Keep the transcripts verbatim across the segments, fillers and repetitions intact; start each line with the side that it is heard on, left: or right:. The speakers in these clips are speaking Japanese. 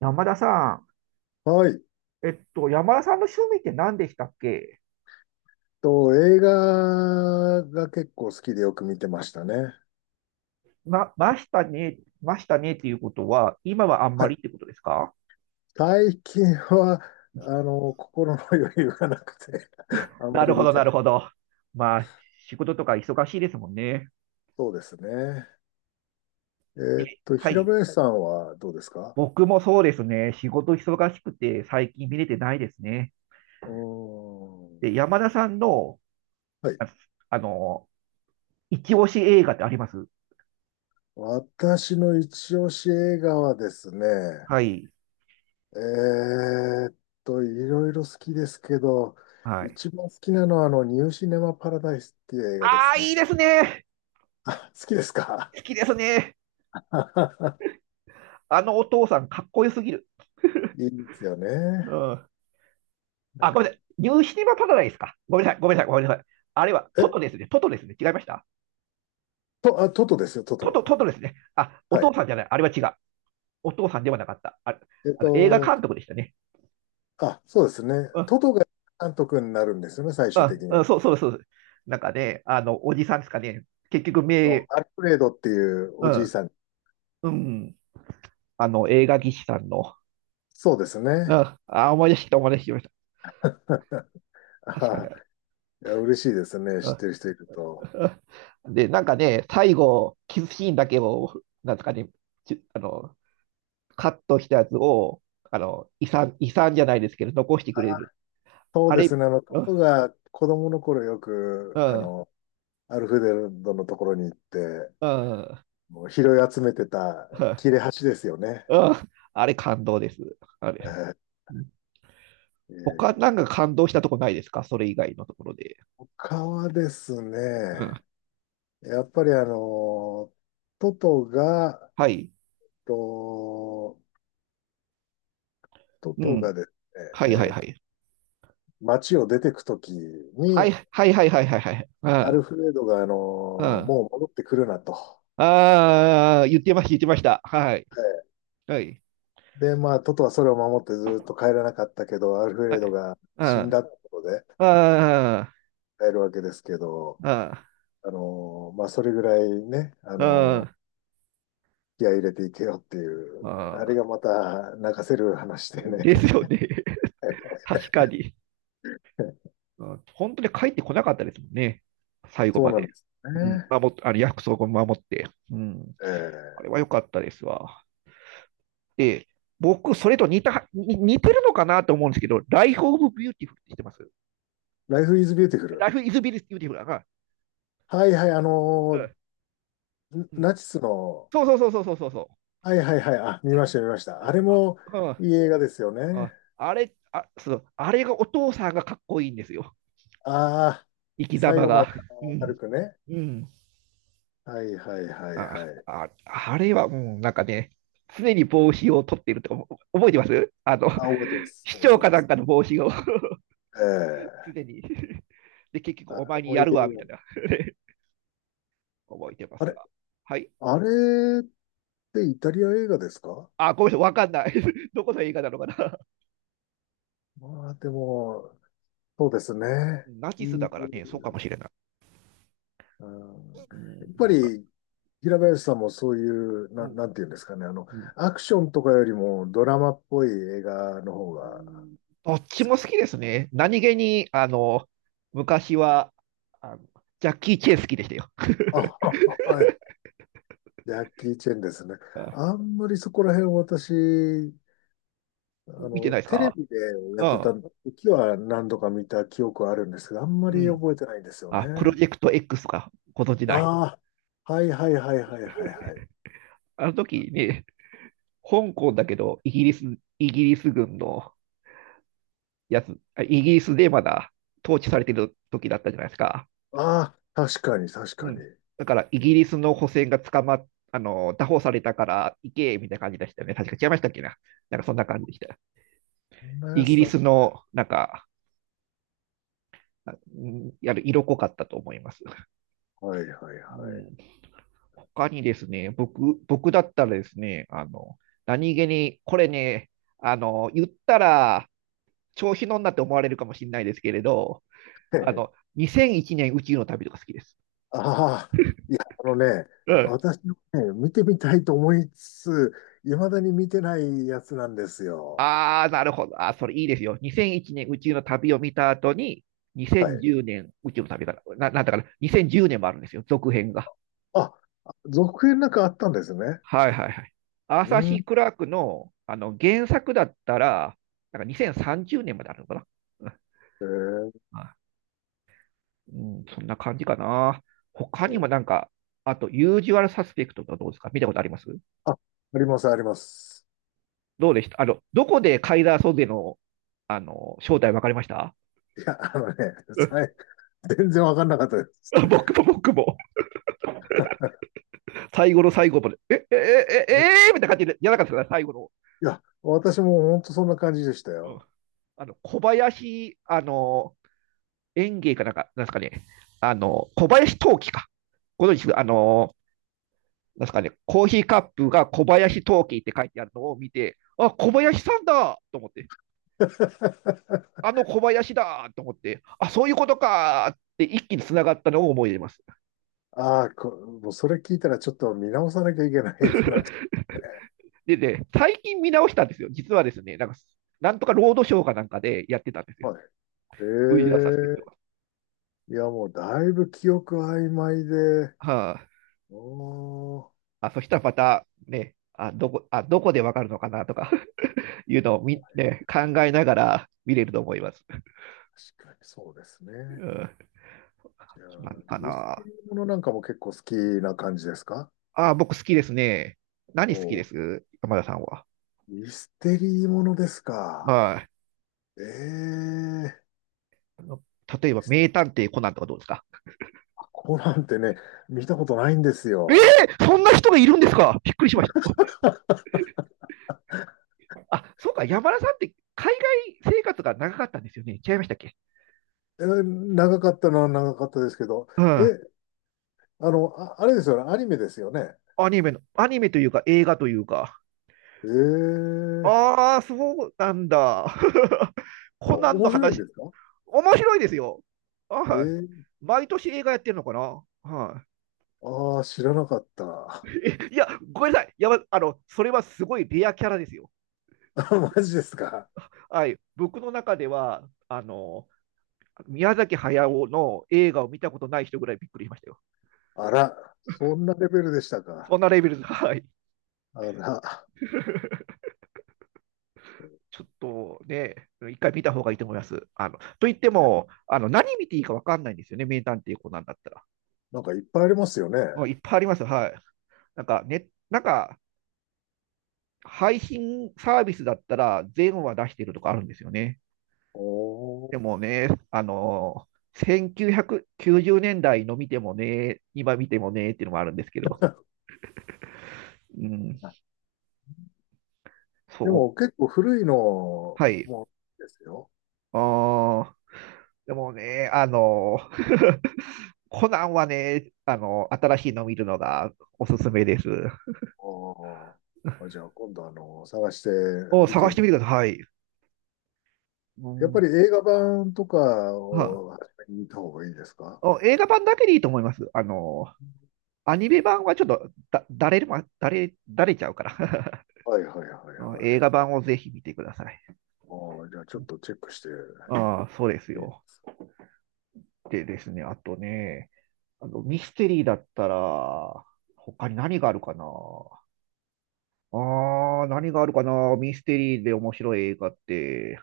right: 山田さ
left: はい。
right: ん、えっと、山田さんの趣味って何でしたっけ？
left: と、映画が結構好きでよく見てましたね。
right: ま、ましたね、ましたねっていうことは、今はあんま
left: は
right: り
left: い。
right: ってことですか？
left: 最近は、あの、心の余裕がなくて あん
right: な
left: まり
right: るほ
left: 見
right: ど、
left: て
right: なる
left: ない。
right: ほど。まあ、仕事とか忙しいですもんね。
left: そうですね。え
right: え、
left: ーっと、
right: は
left: 平
right: い。
left: 林さんはどうですか？
right: 僕もそうですね。仕事忙しくて、最近見れてないですね。
left: うーん。
right: で、山田さんの、
left: はい。
right: あ、あの、一押し映画ってあります
left: 私の一押し映画はですね、
right: はい。
left: えーっと、いろいろ好きですけど、
right: はい。
left: 一番好きなのは、あの、ニューシネマパラダイスっていう映画で
right: あ
left: す。
right: あ、いいですね。
left: あ、好きですか？
right: 好きですね。あのお父さん、かっこよすぎる。
left: いいですよ
right: う
left: ね。
right: ん。
left: なん
right: あ、ごめん
left: か、
right: なさい。ニューシネマパラダイスか。ごめんなさい、ごめんなさい、ごめんなさい。あれはトト
left: え、
right: ですね。トトですね。違いました
left: と、あ、トトですよ、ト
right: トト、トト
left: ト。
right: ですね。あ、お
left: は
right: 父
left: い。
right: さんじゃない。あれは違う。お父さんではなかった。あれ、
left: えっ
right: あの映画
left: と、
right: 監督でしたね。
left: あ、そうですね。
right: うん、
left: トトが監督になるんですよね、最
right: う
left: 終的
right: ん、
left: には。
right: うん、そうそうそう。なんかね、あの、おじさんですかね。結局、
left: あの
right: 名、
left: アルフレードっていう
right: う
left: おじい
right: ん、
left: さん。
right: うん、あの、映画技師さんの、
left: そうです
right: う
left: ね。
right: ん、あ、思い出してきた、思い出してきました。確かに
left: あー
right: あれ。
left: いや、嬉しいですね、知っ
right: う
left: てる人いると。
right: ん。で、なんかね、最後、キスシーンだけを、なんですかね、ちあの、カットしたやつを、あの、遺産、遺産じゃないですけど、残してくれ
left: あ、
right: る。
left: そう
right: あ
left: で
right: れ、
left: すね、あの、ト
right: うん、
left: トが子供の頃よ
right: う
left: く、あ
right: ん、
left: の、アルフレードのところに行って、
right: うん、
left: もう拾い集めてた切れ端ですよね。
right: うん、あれ感動です。あ
left: え
right: れ。
left: ー、
right: うん。
left: え
right: 他
left: ー、
right: なんか感動したとこないですか？それ以外のところで。
left: 他はです
right: う
left: ね、
right: ん、
left: やっぱりあの、トトが、
right: はい。
left: と、ト
right: う
left: ト
right: ん。
left: がです
right: はいはい
left: ね、え
right: は
left: ー
right: い。
left: 街を出てくとき
right: はい
left: に、
right: はいはいはいはい
left: ア
right: は
left: ル
right: い。
left: フレードがあの、
right: うん。うん。
left: もう戻ってくるなと。は
right: ああ、言ってました、言ってました。はい。
left: い。
right: はい。
left: で、まあ、トトはそれを守ってずっと帰らなかったけど、アルフ
right: は
left: レード
right: い。
left: が
right: うん。
left: 死ん
right: あ
left: だってことで
right: あ、
left: 帰るわけですけど、
right: あ
left: あの、まあ、それぐらいね、あの、
right: あ、
left: 気合い入れていけよっていう、あ
right: あ
left: れ
right: あ、
left: がまた泣かせる話でね。
right: ですよね。確かに。うん、本当に帰ってこなかったですもんね。最後
left: そう
right: ま
left: なん
right: で。
left: ですよ
right: うん、
left: ね。
right: 守っあの約束を守って。うん、あ
left: ええ。
right: れは良かったですわ。で、僕、それと似た、に似てるのかなと思うんですけど、Life of Beautiful って知ってます
left: ライフイズビューティフル。
right: ?Life is Beautiful だな。
left: はいはい、あの
right: うん。
left: ー
right: うん。
left: ナチスの、
right: そうそうそうそうそうそう。
left: はいはいはい、あ、見ました見ました。あ
right: あ、
left: れ
right: あ、
left: もいい映画ですよ
right: うん。
left: ね。
right: ああれ、あ、そう、あれがお父さんがかっこいいんですよ。
left: ああ、
right: 生き
left: 最
right: 様
left: 後まで
right: が。
left: あ
right: う
left: の明る
right: ん。
left: くね。
right: うん。
left: はいはいはいは
right: あ、
left: い。
right: あ、あれはもうなんかね、常に帽子を取っていると思、覚えてます、あの、
left: あ、覚えてま す。
right: 市
left: 覚えて
right: 長か
left: ま
right: なん
left: す。
right: かの帽子を、
left: ええ。
right: 常に、で、結局
left: あ
right: お
left: れ
right: 前に
left: もいい
right: や
left: 映
right: るわ、みたい
left: 画。
right: な。 覚えてま
left: あ
right: す
left: れ、
right: わ。はい。
left: あれってイタリア映画ですか？
right: あ、ごめんなさい、わかんない。どこの映画なのかな。
left: まあでも、そうですね。
right: ナ
left: い
right: チスだ
left: い。
right: からね、そうかもしれない。
left: うん。
right: う
left: やっ
right: ん、
left: ぱ
right: なんか、
left: り、平林さんもそういう、
right: う
left: な、
right: ん、
left: なんていうんですかね、あの、
right: うん、
left: アクションとかよりもドラマっぽい映画の方
right: う
left: が、
right: ん。どっちも好きですね。何気に、あの、昔は、あの、ジャッキー・チェン好きでしたよ。
left: あ、はい、ジャッキー・チェンですね。
right: あ、
left: あんまりそこら辺私、あ
right: 見て
left: の、
right: ないです
left: テレ
right: か？
left: ビでや
right: う
left: って
right: ん。
left: た時は何度か見た記憶はあるんですけど、あんま
right: う
left: り
right: ん、
left: 覚えてないんですよね。
right: あ、プロジェクト X か、ご存じない
left: ああ、はいはいはいはいはいはい。
right: あの時ね、香港だけど、イギリス、イギリス軍のやつ、あ、イギリスでまだ統治されてる時だったじゃないですか。
left: ああ、確かに確
right: う
left: かに。
right: ん。だから、イギリスの補選が捕まっ、あの、拿捕されたから行け、みたいな感じでしたよね。確か違いましたっけな。なんかそんな感じでした。
left: そんな
right: イ
left: や
right: ギ
left: つ
right: リ
left: だっ
right: ス
left: た。
right: の、なんか、あうんやる色濃かったと思います。
left: はいはい
right: う
left: はい。
right: ん。他にですね、僕、僕だったらですね、あの、何気に、これね、あの、言ったら、調子乗んなって思われるかもしれないですけれど、あの、にせんいちねん宇宙の旅とか好きです。
left: ああ、いや、あのね、
right: うん。
left: 私もね、見てみたいと思いつつ、いまだに見てないやつなんですよ。
right: ああ、なるほど。あー、それいいですよ。にせんいちねん宇宙の旅を見た後に、
left: はい。
right: にせんじゅうねん宇宙の旅から、な、なんだから、にせんじゅうねんもあるんですよ、続編が。
left: あ、続編なんかあったんですね。
right: はいはいはい。アー
left: う
right: サー・シ
left: ん。
right: ー・クラークの、あの原作だったら、なんかにせんさんじゅうねんまであるのかな。うん、
left: えー、
right: うん、そんな感じかな。他にもなんか、あと、ユージュアルサスペクトとかどうですか？見たことあります
left: あ、あります、あります。
right: どうでしたあの、どこでカイザー・ソゼの、あの、正体分かりました
left: いや、あのね、
right: うん。
left: さい、全然わかんなかったです。
right: 僕も僕も、最後の最後まで、え、え、え、え、えー、みたいな感じで、やらなかったですね、最後の。
left: いや、私も本当そんな感じでした
right: うん、
left: よ。
right: あの、小林、あの、園芸かなんか、なんですかね、あの、小林陶器か。ご存知ですあの、なんですかね、コーヒーカップが小林陶器って書いてあるのを見て、あ、小林さんだと思って。あ の小林だと思って、あ、そういうことかって一気に繋がったのを思い出ます。
left: ああ、こ、もうそれ聞いたらちょっと見直さなきゃいけないかなって。ね。
right: でね、最近見直したんですよ。実はですね、なんか、なんとかロードショーかなんかでやってたんですよ。
left: は
right: 冬はサスペクト
left: い。ええ。
right: が。
left: いや、もうだいぶ記憶曖昧で、
right: は
left: おー、
right: あ、あ、そしたらまたね、あ、どこ、あ、どこでわかるのかなとか いうのをみ、ね、考えながら見れると思います。
left: 確かにそうですね。
right: うん、
left: じゃあ、
right: 何か
left: ミステ
right: な。
left: リーものなんかも結構好きな感じですか？
right: あ、僕好きですね。何好き
left: お
right: で
left: ー、
right: す山田さんは。
left: ミステリーものですか。
right: はい。
left: ええ。
right: あ、例えば、名探偵コナンとかどうですか？
left: コナンってね、見たことないんです
right: え
left: よ。
right: ー、そんな人がいるんですか？びっくりしました。あ、そうか、山田さんって海外生活が長かったんですよね。違いましたっけ？
left: えー、長かったのは長かったですけど、
right: うん。
left: え、あの、あ、あれですよね、アニメですよね。
right: アニメの、アニメというか映画というか。
left: ええ。
right: ああ、そうなんだ。コナ
left: お、
right: ンの
left: 面白いんで
right: 話、
left: すか？
right: 面白いですよ。
left: え
right: はい。
left: え。
right: 毎年映画やってるのかな？は
left: ああー、知らなかっ
right: い。
left: た。
right: えいや、ごめんなさい。やば、あの、それはすごいレアキャラですよ。
left: マジですか。
right: はい。僕の中では、あの、宮崎駿の映画を見たことない人ぐらいびっくりしましたよ。
left: あら、そんなレベルでしたか。
right: そんなレベルです。はい。
left: あら、
right: ちょっとね、一回見た方がいいと思います。あのと言っても、あの何見ていいか分かんないんですよね、名探偵コナンだったら。
left: なんかいっぱいありますよね。
right: もういっぱいありますよ、はい。なんか、ね、なんか配信サービスだったら、全話出してるとかあるんですよね。
left: おー。
right: でもね、あのせんきゅうひゃくきゅうじゅうねんだいの見てもね、今見てもねっていうのもあるんですけど、うん、
left: で
right: そ
left: も
right: う、
left: 結構古いの
right: はい。
left: もですよ。
right: あー、でもね、あのーコナンはね、あの、新しいの見るのがおすすめです。
left: おー、あ、じゃあ今度あの、探して
right: を
left: み
right: 探し
left: て、
right: てみてください。う
left: やっぱ
right: ん。
left: り映画版とか
right: は
left: を初めに見た方がいいですか？
right: お、映画版だけでいいと思います。あの、アニメ版はちょっとだ、だれるま、だれ、だれちゃうから。
left: はいはいは い
right: うん、
left: は
right: 映
left: い。
right: 画版をぜひ見てください。
left: ああ、じゃあちょっとチェックして。
right: ああ、そうです
left: で、
right: よ。でですね、あとね、あの、ミステリーだったら、他に何があるかな。ああ、何があるかな、ミステリーで面白い映画って。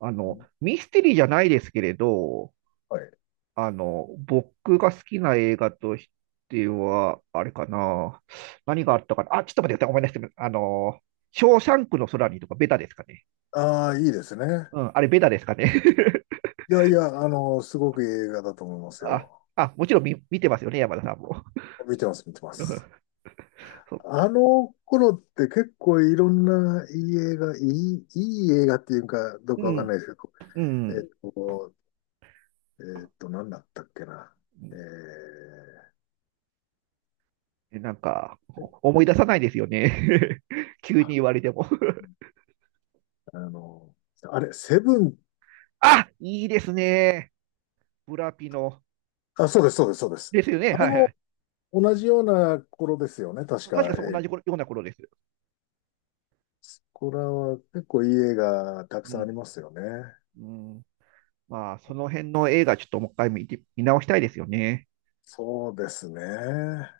right: あの、ミステリーじゃないですけれど、
left: はい。
right: あの、僕が好きな映画としては、あれかな。何があったかな。あ、ちょっと待ってください。ごめんなさい。あの、ショーシャンクの空にとかベタですかね。
left: ああ、いいですね。
right: うん、あれベタですかね。
left: いやいや、あの、すごくいい映画だと思います
right: あ、
left: よ。
right: あ、もちろん見、見てますよね、山田さんも。
left: 見てます、見てます。
right: そっ
left: あ
right: か。
left: の頃って結構いろんないい映画、いい、いい映画っていうかどうか
right: う
left: わかんな
right: ん、
left: いですけど、
right: う
left: え
right: ん。
left: っと、えっと、何だったっけな。えー、
right: なんか、お、思い出さないですよね。急に言われても。
left: あの、あれ、セブン、
right: あ、いいですね。ブラピの。
left: あ、そうです、そうです、そうです。
right: ですよね。
left: あれ
right: はいは
left: も
right: い。う
left: 同じような頃ですよね、確
right: ん、確
left: か。
right: かそう
left: え
right: 同
left: ー、
right: じ頃ような頃です。
left: これは結構いい映画たく
right: う
left: さんあ
right: ん。
left: りますよね。
right: うん、まあ、その辺の映画、ちょっともう一回見て、見直したいですよね。
left: そうですね。